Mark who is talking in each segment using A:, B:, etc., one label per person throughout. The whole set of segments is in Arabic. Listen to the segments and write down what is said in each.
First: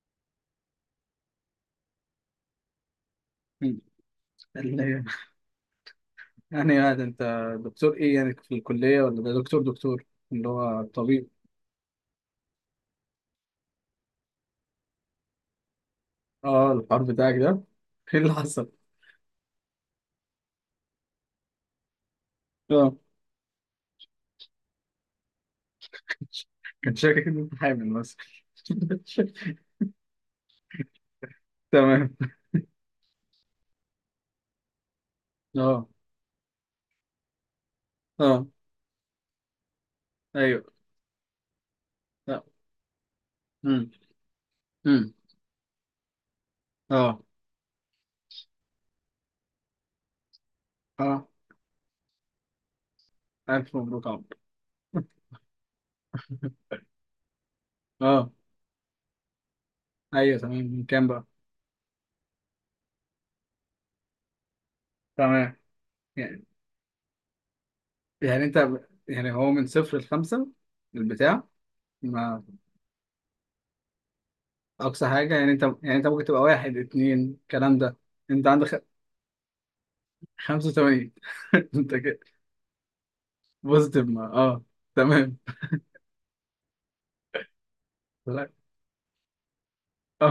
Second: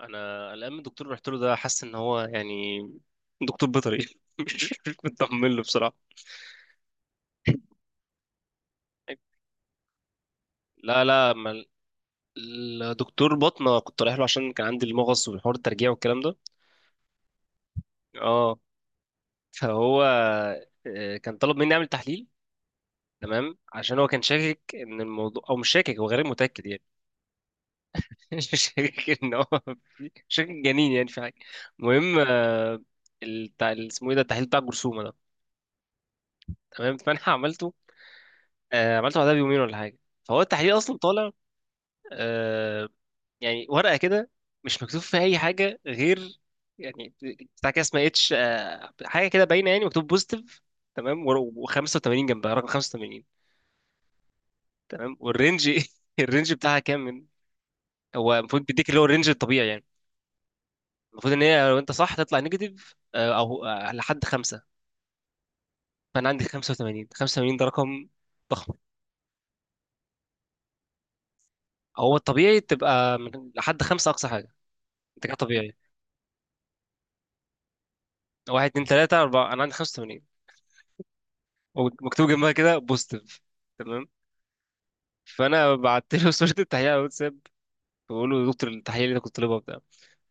A: انا قلقان من الدكتور اللي رحت له ده، حاسس ان هو يعني دكتور
B: مم.
A: بيطري مش مش
B: اللي
A: مطمن له بصراحه.
B: يعني هذا انت دكتور ايه يعني في الكلية ولا ده دكتور دكتور اللي هو
A: لا
B: طبيب؟
A: لا ما الدكتور بطنه كنت رايح له عشان كان عندي المغص والحوار الترجيع والكلام ده.
B: اه، الحوار بتاعك ده، ايه اللي
A: اه،
B: حصل؟
A: فهو كان طلب مني اعمل تحليل،
B: اه،
A: تمام، عشان هو كان شاكك ان الموضوع، او مش شاكك، هو غير متاكد يعني.
B: كان شاكك ان انت حامل مثلا؟
A: شاكك ان هو شاكك جنين يعني، في حاجه.
B: تمام.
A: المهم اسمه ايه ده، التحليل بتاع الجرثومه ده.
B: اه،
A: تمام، فانا عملته.
B: اه،
A: عملته بعدها بيومين ولا حاجه. فهو
B: ايوه.
A: التحليل اصلا طالع
B: لا.
A: آه، يعني
B: امم.
A: ورقه كده مش مكتوب
B: امم.
A: فيها اي حاجه، غير يعني
B: اه.
A: بتاع كده اسمها اتش، حاجه كده باينه، يعني مكتوب بوزيتيف، تمام،
B: اه،
A: و85 جنبها، رقم 85،
B: الف مبروك عمرو.
A: تمام، والرينج الرينج بتاعها كام، من
B: اه،
A: هو المفروض بيديك اللي هو الرينج الطبيعي يعني.
B: ايوه تمام، من كام بقى؟
A: المفروض ان هي لو انت صح تطلع نيجاتيف او لحد خمسة.
B: تمام.
A: فانا
B: يعني
A: عندي 85. 85 ده رقم
B: يعني انت،
A: ضخم.
B: يعني هو من صفر لخمسة البتاع؟
A: هو
B: ما
A: الطبيعي تبقى من لحد خمسة اقصى حاجه،
B: اقصى
A: انت
B: حاجة
A: كده
B: يعني انت،
A: طبيعي،
B: يعني انت ممكن تبقى واحد اتنين الكلام ده. انت
A: واحد
B: عندك
A: اتنين تلاتة أربعة. أنا عندي 85،
B: 85؟ انت كده
A: مكتوب جنبها كده بوزيتيف.
B: بوزيتيف؟
A: تمام،
B: ما اه، تمام.
A: فأنا بعت له صورة التحليل على الواتساب، بقول له يا
B: لا.
A: دكتور التحليل اللي أنت كنت طالبها بتاع،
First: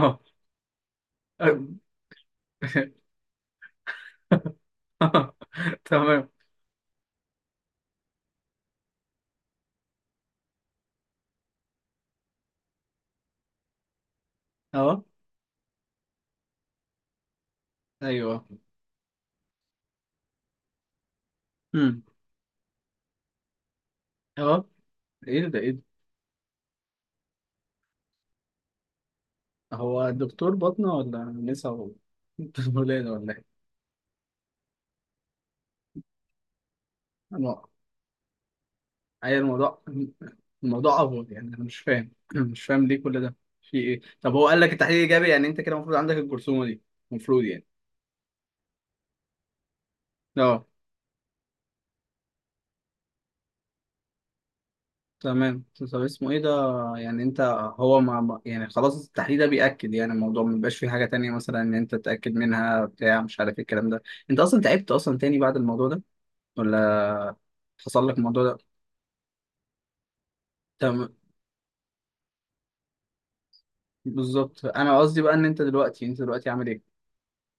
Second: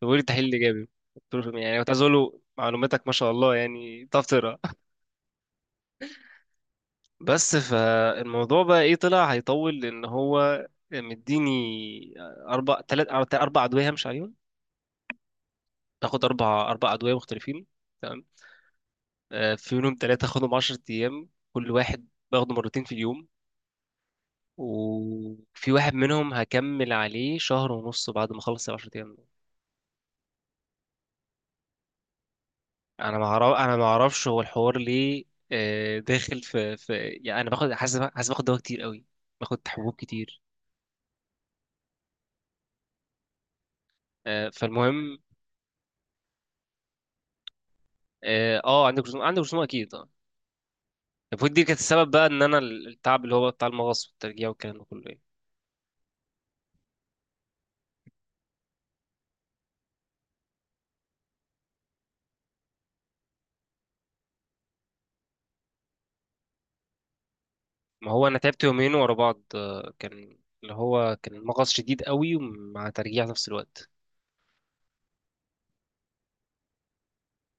A: بيقول لي التحليل الإيجابي. قلت له، يعني كنت عايز أقول له معلوماتك ما شاء الله يعني، بتعرف تقرا.
B: اه. تمام.
A: بس فالموضوع بقى إيه، طلع هيطول، لأن هو مديني أربع أدوية همشي عليهم،
B: اه.
A: تاخد أربع أدوية مختلفين، تمام.
B: ايوه.
A: في منهم تلاتة أخدهم 10 أيام، كل
B: امم.
A: واحد باخده مرتين في اليوم،
B: اه. ايه ده، ايه
A: وفي
B: ده،
A: واحد منهم هكمل عليه شهر ونص بعد ما اخلص العشر ايام دول.
B: هو دكتور باطنة ولا نسا ولا ولادة
A: انا ما
B: ولا ايه؟
A: اعرف، انا ما اعرفش هو الحوار ليه داخل في يعني. انا
B: انا،
A: باخد، حاسس باخد دواء كتير قوي،
B: اي
A: باخد
B: الموضوع،
A: حبوب كتير.
B: الموضوع افضل يعني. انا مش فاهم، مش فاهم ليه كل ده. في ايه؟ طب هو قال لك التحليل
A: فالمهم
B: ايجابي، يعني انت كده المفروض عندك الجرثومة دي؟ المفروض يعني.
A: اه عندك رسوم، عندك رسوم اكيد اه.
B: اه،
A: المفروض دي كانت السبب بقى ان انا التعب اللي هو بتاع المغص والترجيع والكلام ده كله يعني.
B: تمام. طب اسمه ايه ده؟ يعني انت، هو يعني خلاص التحليل ده بيأكد يعني الموضوع، ما بيبقاش فيه حاجة تانية مثلا ان انت تتأكد منها بتاع مش عارف ايه الكلام ده. انت اصلا تعبت اصلا تاني بعد الموضوع ده، ولا حصل
A: ما
B: لك
A: هو انا
B: الموضوع ده؟
A: تعبت يومين ورا بعض، كان اللي
B: تمام.
A: هو كان المغص شديد قوي مع ترجيع في نفس الوقت.
B: بالظبط، انا قصدي بقى ان انت دلوقتي، انت دلوقتي عامل ايه؟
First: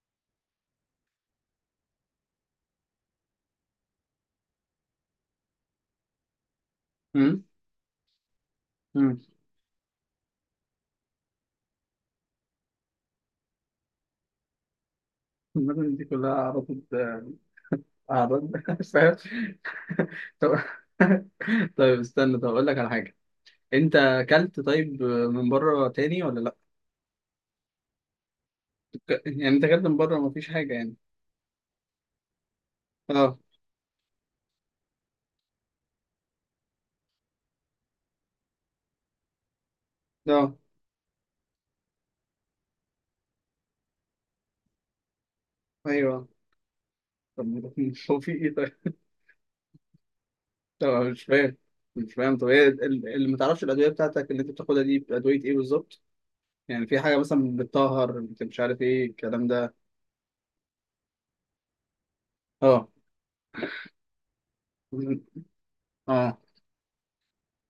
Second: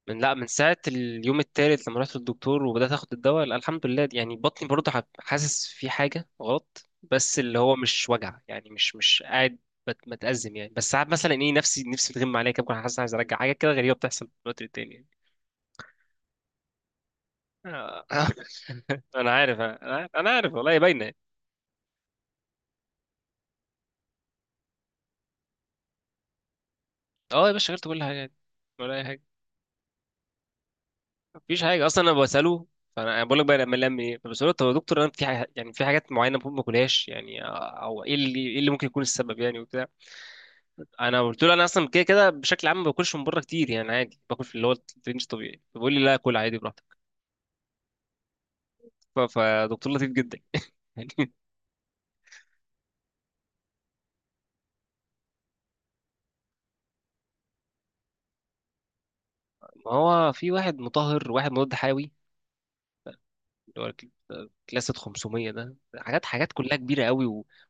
A: من، لا، من ساعة اليوم التالت لما رحت للدكتور وبدأت اخد الدواء، لا الحمد لله يعني، بطني برضه حاسس في حاجة غلط، بس
B: امم.
A: اللي هو مش وجع يعني، مش
B: امم.
A: مش قاعد متأزم يعني، بس ساعات مثلا ايه، نفسي بتغم عليا كده، بكون حاسس عايز ارجع حاجة كده غريبة بتحصل في الوقت التاني يعني.
B: المدن دي كلها عرضت،
A: آه.
B: عرضت. فاهم.
A: انا عارف، انا عارف، أنا
B: طب،
A: عارف والله، هي باينة يعني.
B: طيب استنى، طب اقول لك على حاجة، انت اكلت طيب من بره تاني ولا لا؟
A: اه يا باشا غيرت كل حاجة يعني، ولا اي حاجة.
B: يعني انت اكلت من بره، مفيش حاجة يعني؟
A: مفيش حاجة اصلا. انا بسأله، فانا
B: اه.
A: بقول لك بقى لما لم ايه، فبسأله طب يا دكتور انا في يعني في حاجات معينة المفروض ما اكلهاش يعني، او ايه اللي، ايه اللي ممكن يكون السبب يعني وبتاع.
B: اه.
A: انا قلت له انا اصلا كده كده بشكل عام ما باكلش من بره كتير يعني، عادي باكل في اللي هو الرينج طبيعي، فبيقول لي لا
B: ايوه.
A: كل عادي براحتك.
B: طب هو في ايه طيب؟
A: فدكتور لطيف جدا
B: طب أنا مش
A: يعني.
B: فاهم، مش فاهم. طب هي اللي ما تعرفش، الادويه بتاعتك اللي انت بتاخدها دي ادويه ايه بالظبط؟ يعني في حاجه مثلا بتطهر، مش عارف ايه الكلام ده.
A: ما هو في واحد مطهر وواحد مضاد حيوي،
B: اه.
A: اللي هو ال- كلاسة 500 ده، حاجات
B: اه.
A: حاجات كلها كبيره قوي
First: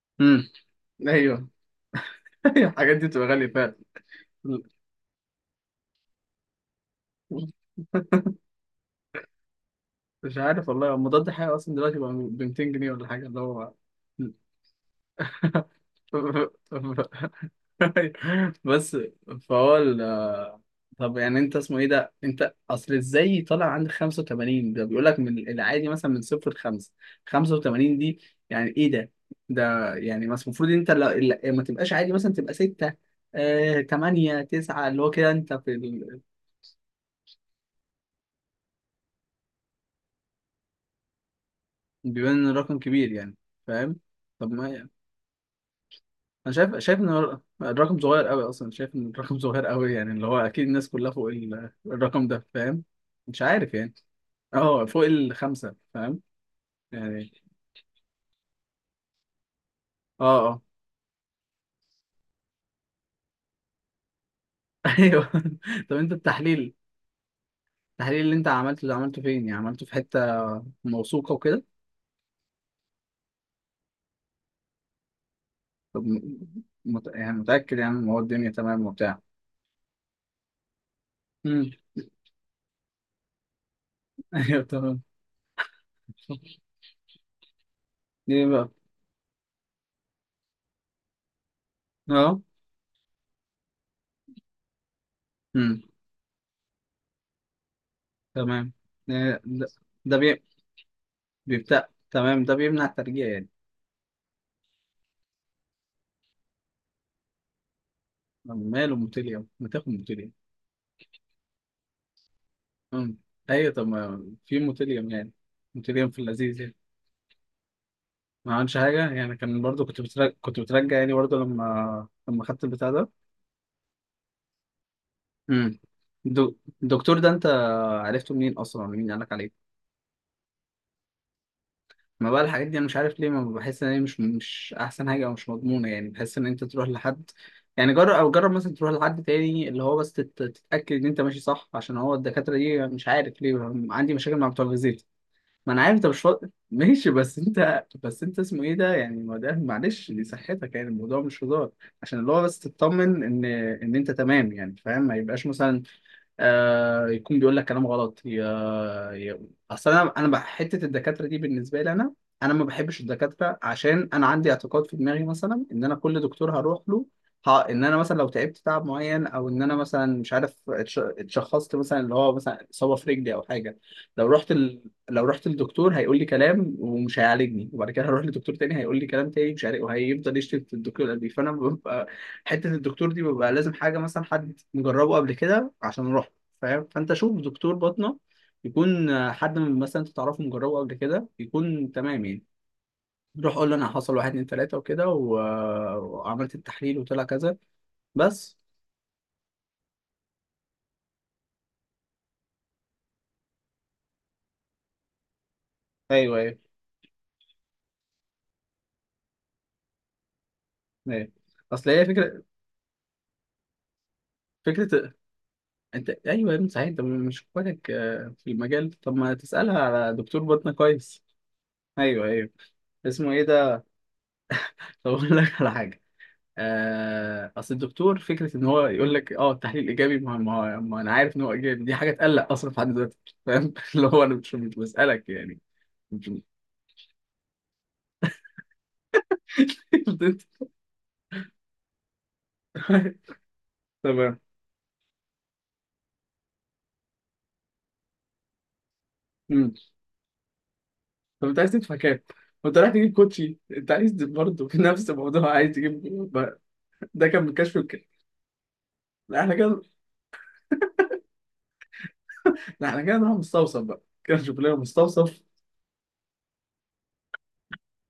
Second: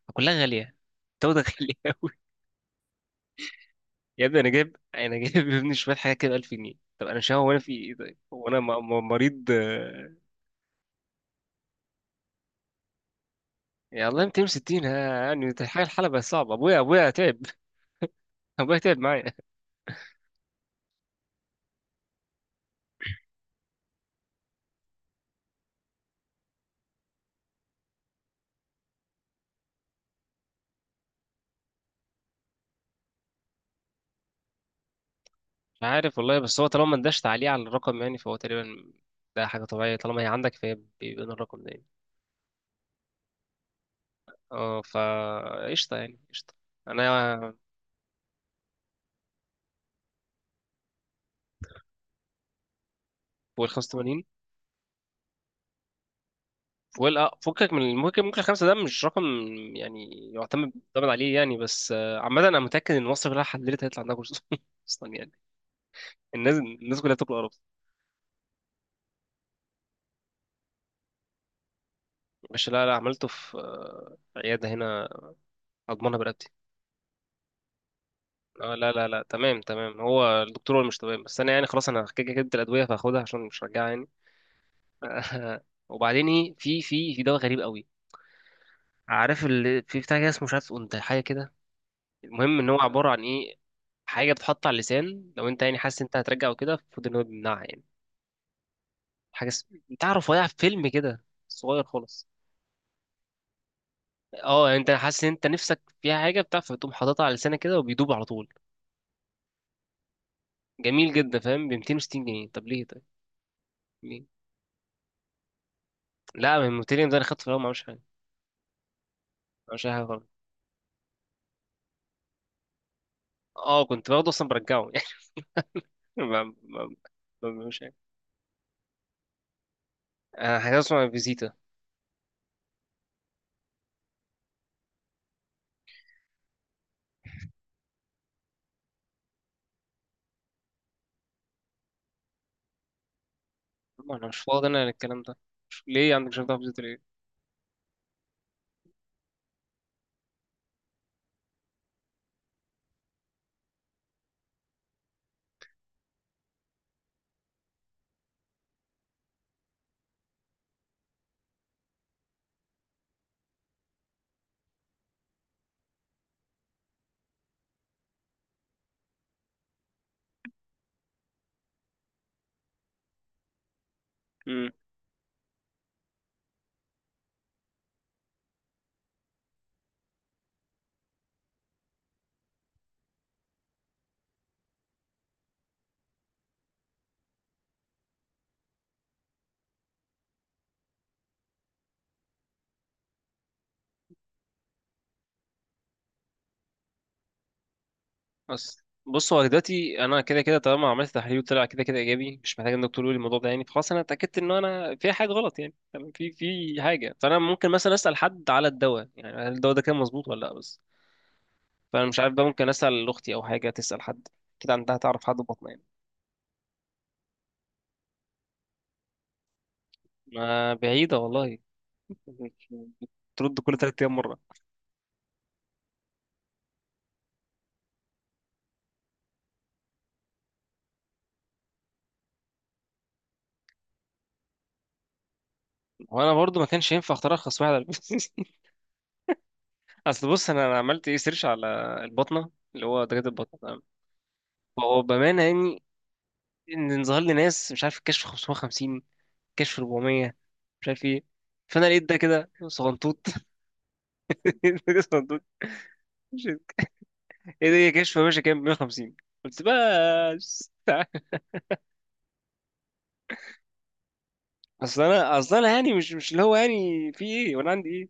A: وكلها
B: امم.
A: غاليه. التوته
B: ايوه.
A: غاليه قوي.
B: أيوة، الحاجات دي بتبقى غاليه فعلا.
A: يا ابني انا جايب، انا جايب يا ابني شويه حاجات كده 1000 جنيه. طب انا مش، هو انا في ايه طيب، هو انا مريض
B: مش عارف والله. هو مضاد حيوي اصلا دلوقتي بقى ب 200 جنيه ولا حاجه، اللي هو
A: يا الله. 260 ها، يعني حاجه الحلبه صعبه. ابويا، ابويا تعب ابويا
B: بس.
A: تعب معايا.
B: فهو، طب يعني انت اسمه ايه ده، انت اصل ازاي طالع عندك 85 ده؟ بيقول لك من العادي مثلا من صفر لخمسة، 85 دي يعني ايه ده؟ ده يعني مثلا المفروض انت ما تبقاش عادي، مثلا تبقى 6 آه 8 9 اللي هو كده، انت في
A: عارف
B: ال...
A: والله، بس هو طالما ما اداش تعليق على الرقم يعني، فهو تقريبا ده حاجة طبيعية، طالما هي عندك فهي بيبان الرقم ده يعني.
B: بيبان ان الرقم كبير يعني. فاهم. طب ما
A: اه،
B: يعني،
A: فا قشطة يعني
B: انا
A: قشطة.
B: شايف، شايف ان
A: أنا
B: الرقم صغير قوي اصلا، شايف ان الرقم صغير قوي يعني، اللي هو اكيد الناس كلها فوق الرقم ده. فاهم. مش
A: فوق ال
B: عارف يعني.
A: 85،
B: اه، فوق الخمسة. فاهم.
A: فوق ال-
B: يعني.
A: اه، فكك من، ممكن ممكن الخمسة ده مش رقم
B: اه.
A: يعني،
B: اه.
A: يعتمد عليه يعني. بس عامة أنا متأكد إن مصر كلها حللت هيطلع عندها كورس أصلا
B: ايوه.
A: يعني.
B: طب انت
A: الناس،
B: التحليل،
A: الناس كلها بتاكل قرف.
B: التحليل اللي انت عملته ده، عملته فين يعني؟ عملته في حتة موثوقة وكده؟
A: مش، لا لا، عملته في عيادة هنا
B: طب
A: أضمنها برقبتي.
B: يعني متأكد يعني ان هو الدنيا
A: اه
B: تمام
A: لا لا
B: وبتاع؟
A: لا تمام، تمام، هو الدكتور هو اللي مش تمام، بس انا يعني
B: امم.
A: خلاص انا كده كده جبت الادويه فهاخدها عشان مش هرجعها يعني.
B: ايوه تمام.
A: وبعدين ايه، في، في دواء غريب قوي،
B: ايه بقى؟
A: عارف اللي في بتاع كده، اسمه مش عارف انت، حاجه كده.
B: اه.
A: المهم ان هو عباره عن ايه، حاجه بتتحط على اللسان لو انت يعني
B: امم.
A: حاسس إن انت هترجع وكده، المفروض ان هو بيمنعها يعني.
B: تمام. إيه
A: حاجه
B: ده؟
A: اس-
B: ده
A: تعرف
B: بي...
A: وقع في فيلم كده صغير
B: بيبتاع.
A: خالص.
B: تمام، ده بيمنع الترجيع يعني.
A: اه يعني انت حاسس ان انت نفسك فيها حاجه بتاع، فتقوم حاططها على لسانك كده وبيدوب على طول.
B: طب ماله موتيليوم، ما تاخد موتيليوم؟
A: جميل جدا، فاهم، ب 260 جنيه. طب ليه طيب،
B: امم. ايوه، طب
A: ليه؟
B: ما في موتيليوم يعني. موتيليوم في
A: لا
B: اللذيذ
A: من
B: يعني.
A: 200 ده، انا خدته في الاول ما عملش حاجه، ما
B: ما عملش حاجة يعني؟ كان برضو،
A: عملش أي
B: كنت
A: حاجه غلط.
B: بترجع، كنت بترجع يعني برضو لما، لما خدت البتاع ده؟
A: اه، كنت باخده اصلا برجعه يعني،
B: امم.
A: ما ما
B: دو-
A: ما- ما
B: الدكتور ده، انت
A: بعملش حاجه.
B: عرفته منين اصلا ولا مين قالك عليه؟
A: حاجه اسمها فيزيتا.
B: ما بقى الحاجات دي، انا مش عارف ليه ما بحس ان هي مش، مش احسن حاجه او مش مضمونه. يعني بحس ان انت تروح لحد، يعني جرب، او جرب مثلا تروح لحد تاني اللي هو بس تتاكد ان انت ماشي صح، عشان هو الدكاتره دي مش عارف ليه عندي
A: ما انا
B: مشاكل
A: مش
B: مع بتوع
A: فاضي انا
B: الغذاء.
A: للكلام ده.
B: ما انا
A: مش،
B: عارف انت
A: ليه
B: مش
A: عندك
B: فاضي
A: شغف في زيت ليه.
B: ماشي، بس انت، بس انت اسمه ايه ده يعني، ما ده معلش دي صحتك يعني، الموضوع مش هزار. عشان اللي هو بس تطمن ان، ان انت تمام يعني. فاهم، ما يبقاش مثلا آه يكون بيقول لك كلام غلط يا، يا، اصل انا، انا حته الدكاتره دي بالنسبه لي انا، انا ما بحبش الدكاتره، عشان انا عندي اعتقاد في دماغي مثلا ان انا كل دكتور هروح له، ها، ان انا مثلا لو تعبت تعب معين، او ان انا مثلا مش عارف اتشخصت مثلا اللي هو مثلا اصابه في رجلي او حاجه، لو رحت
A: امم،
B: ال... لو رحت للدكتور هيقول لي كلام ومش هيعالجني، وبعد كده هروح لدكتور تاني هيقول لي كلام تاني مش عارف، وهيفضل يشتم في الدكتور اللي قبليه. فانا ببقى حته الدكتور دي ببقى لازم حاجه مثلا حد مجربه قبل كده عشان اروح. فاهم؟ فانت شوف دكتور باطنة يكون آه، حد من مثلا انت تعرفه مجربه قبل كده يكون تمام يعني. روح قول له انا حصل واحد اتنين تلاته وكده و... آه، وعملت التحليل وطلع كذا. بس.
A: بس بص، هو دلوقتي انا كده كده طالما عملت تحليل طلع كده كده ايجابي، مش محتاج ان الدكتور يقول لي الموضوع ده يعني، فخلاص انا اتاكدت ان انا في حاجه غلط يعني، تمام، في،
B: ايوه ايوه.
A: في حاجه. فانا ممكن مثلا اسال حد على الدواء يعني، هل الدواء ده كان مظبوط ولا لا، بس.
B: ايوه. اصل هي
A: فانا مش عارف
B: فكره،
A: بقى، ممكن اسال اختي او حاجه، تسال حد كده عندها،
B: فكره.
A: تعرف حد بطنه يعني.
B: انت ايوه يا ابني صحيح، انت مش اخواتك آه، في المجال؟ طب ما تسالها على دكتور باطنة
A: ما بعيده
B: كويس.
A: والله.
B: ايوه ايوه. اسمه ايه
A: ترد كل
B: ده؟
A: تلات ايام مره.
B: طب اقول لك على حاجه، آه، اصل الدكتور فكره ان هو يقول لك اه التحليل ايجابي، ما انا عارف ان هو ايجابي، دي حاجه تقلق اصلا في حد ذاته. فاهم؟ اللي هو انا مش بسالك يعني. مش.
A: وانا برضو ما كانش ينفع اختار ارخص واحد. اصل بص، أنا عملت ايه، سيرش على البطنه، اللي هو دكاتره البطنه تمام.
B: تمام.
A: فهو بامانه يعني، ان ظهر لي ناس، مش عارف، الكشف 550،
B: مم.
A: كشف 400، مش عارف ايه.
B: طب انت عايز
A: فانا
B: تدفع
A: لقيت ده
B: كام؟
A: كده
B: وانت رايح تجيب
A: صغنطوط.
B: كوتشي انت عايز برضه في
A: ده
B: نفس
A: صغنطوط
B: الموضوع عايز تجيب
A: مش،
B: ب- ده كان من
A: ايه
B: كشف
A: ده، هي
B: الكلى.
A: كشف ماشي كام، 150،
B: لا احنا
A: قلت
B: كده،
A: بس.
B: لا احنا كده نروح مستوصف بقى كده، نشوف لنا
A: اصل انا
B: مستوصف.
A: اصل انا يعني، مش اللي هو يعني في ايه وانا عندي ايه.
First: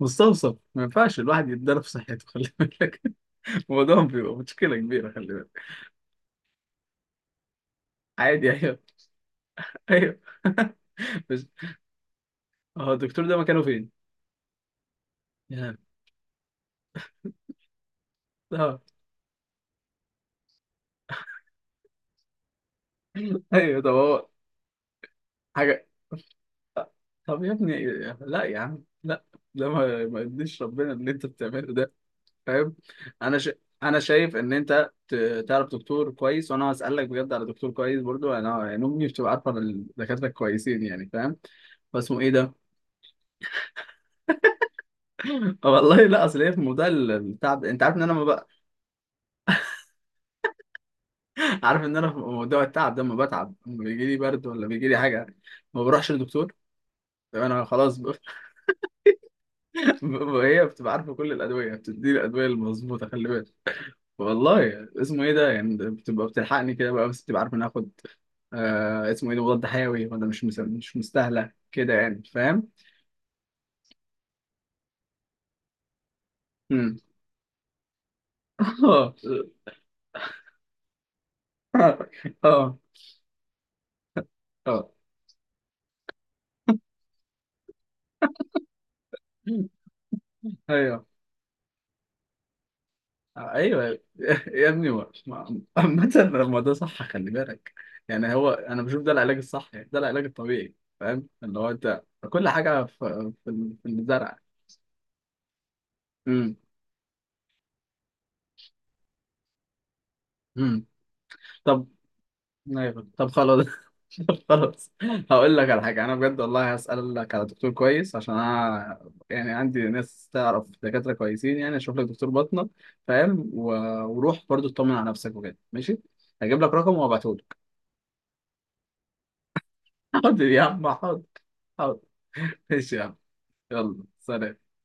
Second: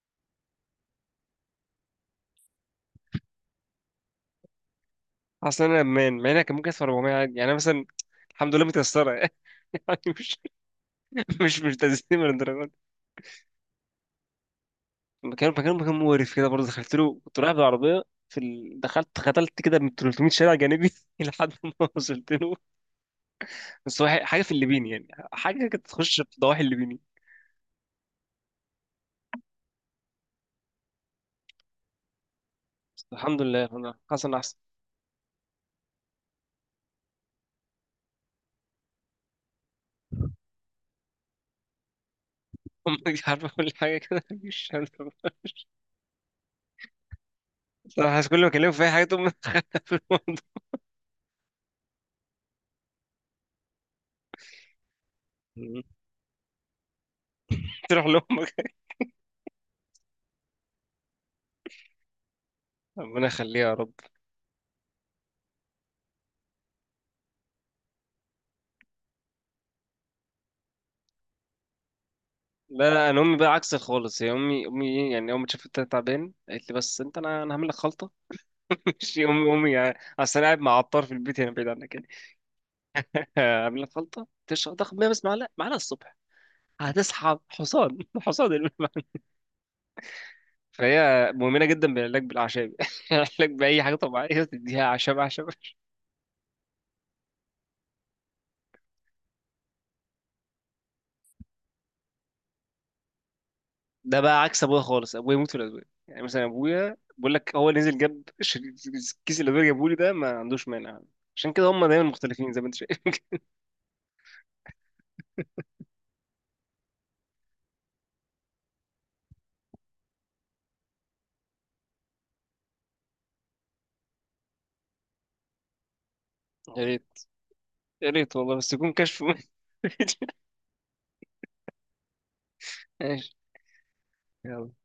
B: مستوصف ما ينفعش الواحد يتضرب في صحته، خلي بالك. الموضوع بيبقى مشكله كبيره، خلي بالك.
A: اصل انا امان، مع انها كان ممكن ادفع 400 عادي يعني، أنا مثلا
B: عادي
A: الحمد لله
B: يعني.
A: متيسره يعني.
B: ايوه.
A: مش
B: بس.
A: مش تزيين من الدرجات.
B: هو الدكتور ده مكانه فين؟
A: مكان مكان
B: يعني.
A: مكان مقرف كده برضه، دخلت له كنت رايح بالعربية، في
B: اه.
A: ال... دخلت ختلت كده من 300 شارع جانبي لحد ما وصلت له.
B: ايوه طب
A: بس هو
B: هو
A: حاجة في الليبيني يعني، حاجة
B: حاجه.
A: كانت تخش في ضواحي الليبيني.
B: طب يا ابني، لا يا عم لا، ده ما ما يرضيش ربنا اللي انت بتعمله ده. فاهم؟ انا
A: الحمد
B: ش...
A: لله، الحمد لله،
B: انا
A: حسن
B: شايف ان
A: أحسن.
B: انت تعرف دكتور كويس. وانا هسألك بجد على دكتور كويس برضو، يعني انا يعني امي بتبقى عارفه إن الدكاتره كويسين يعني. فاهم؟ فاسمه ايه ده؟
A: أمي مش عارفة كل حاجة كده مش عارفة.
B: والله لا، اصل هي في موضوع التعب، انت عارف ان انا
A: صراحة
B: ما
A: كل
B: بق...
A: ما أكلمه في أي حاجة تقوم في الموضوع.
B: عارف ان انا في موضوع التعب ده، ما بتعب لما بيجي لي برد ولا بيجي لي حاجه، ما بروحش للدكتور. ده انا خلاص
A: تروح
B: ب...
A: لأمك.
B: هي بتبقى عارفه كل الادويه، بتدي الادويه المظبوطه،
A: ربنا
B: خلي بالك.
A: يخليها يا رب.
B: والله اسمه ايه ده يعني، ده بتبقى بتلحقني كده بقى، بس بتبقى عارفه إن اخد آه اسمه ايه ده مضاد حيوي ولا مش مستاهله كده يعني. فاهم.
A: لا لا، أنا أمي بقى عكس خالص، هي أمي، أمي إيه يعني، أول ما شافت أنت تعبان قالت لي
B: امم.
A: بس أنت، أنا هعمل لك خلطة.
B: اه.
A: مش أمي، أمي يعني، أصل أنا قاعد مع عطار في البيت هنا بعيد عنك يعني.
B: اه.
A: عاملين خلطه
B: اه.
A: تشرب،
B: آه.
A: تاخد 100 بس، معلقه الصبح هتسحب حصان. حصان المهم.
B: ايوه
A: فهي مؤمنه جدا بالعلاج بالاعشاب علاج باي
B: ايوه.
A: حاجه طبيعيه
B: يا
A: تديها،
B: ابني
A: اعشاب.
B: عامة الموضوع صح، خلي بالك. يعني هو انا بشوف ده العلاج الصح يعني، ده العلاج الطبيعي. فاهم؟ اللي هو انت كل حاجه في في
A: ده
B: الزرع.
A: بقى عكس ابويا خالص، ابويا يموت في الادويه، يعني مثلا
B: امم.
A: ابويا بقول لك هو نزل جاب كيس الادويه جابه لي، ده ما عندوش مانع. عشان كده هم
B: طب،
A: دايما مختلفين زي ما انت شايف.
B: أيوة. طب خلاص. طب خلاص، هقول لك على حاجه انا بجد والله، هسالك على دكتور كويس، عشان انا يعني عندي ناس تعرف دكاتره كويسين يعني، اشوف لك دكتور باطنه. فاهم؟ و... وروح برضو اطمن على نفسك وكده، ماشي؟ هجيب لك
A: يا
B: رقم
A: ريت،
B: وابعته لك.
A: يا ريت والله، بس يكون كشف.
B: حاضر يا عم، حاضر، حاضر، ماشي يا عم.
A: ماشي،
B: يلا سلام.
A: يلا.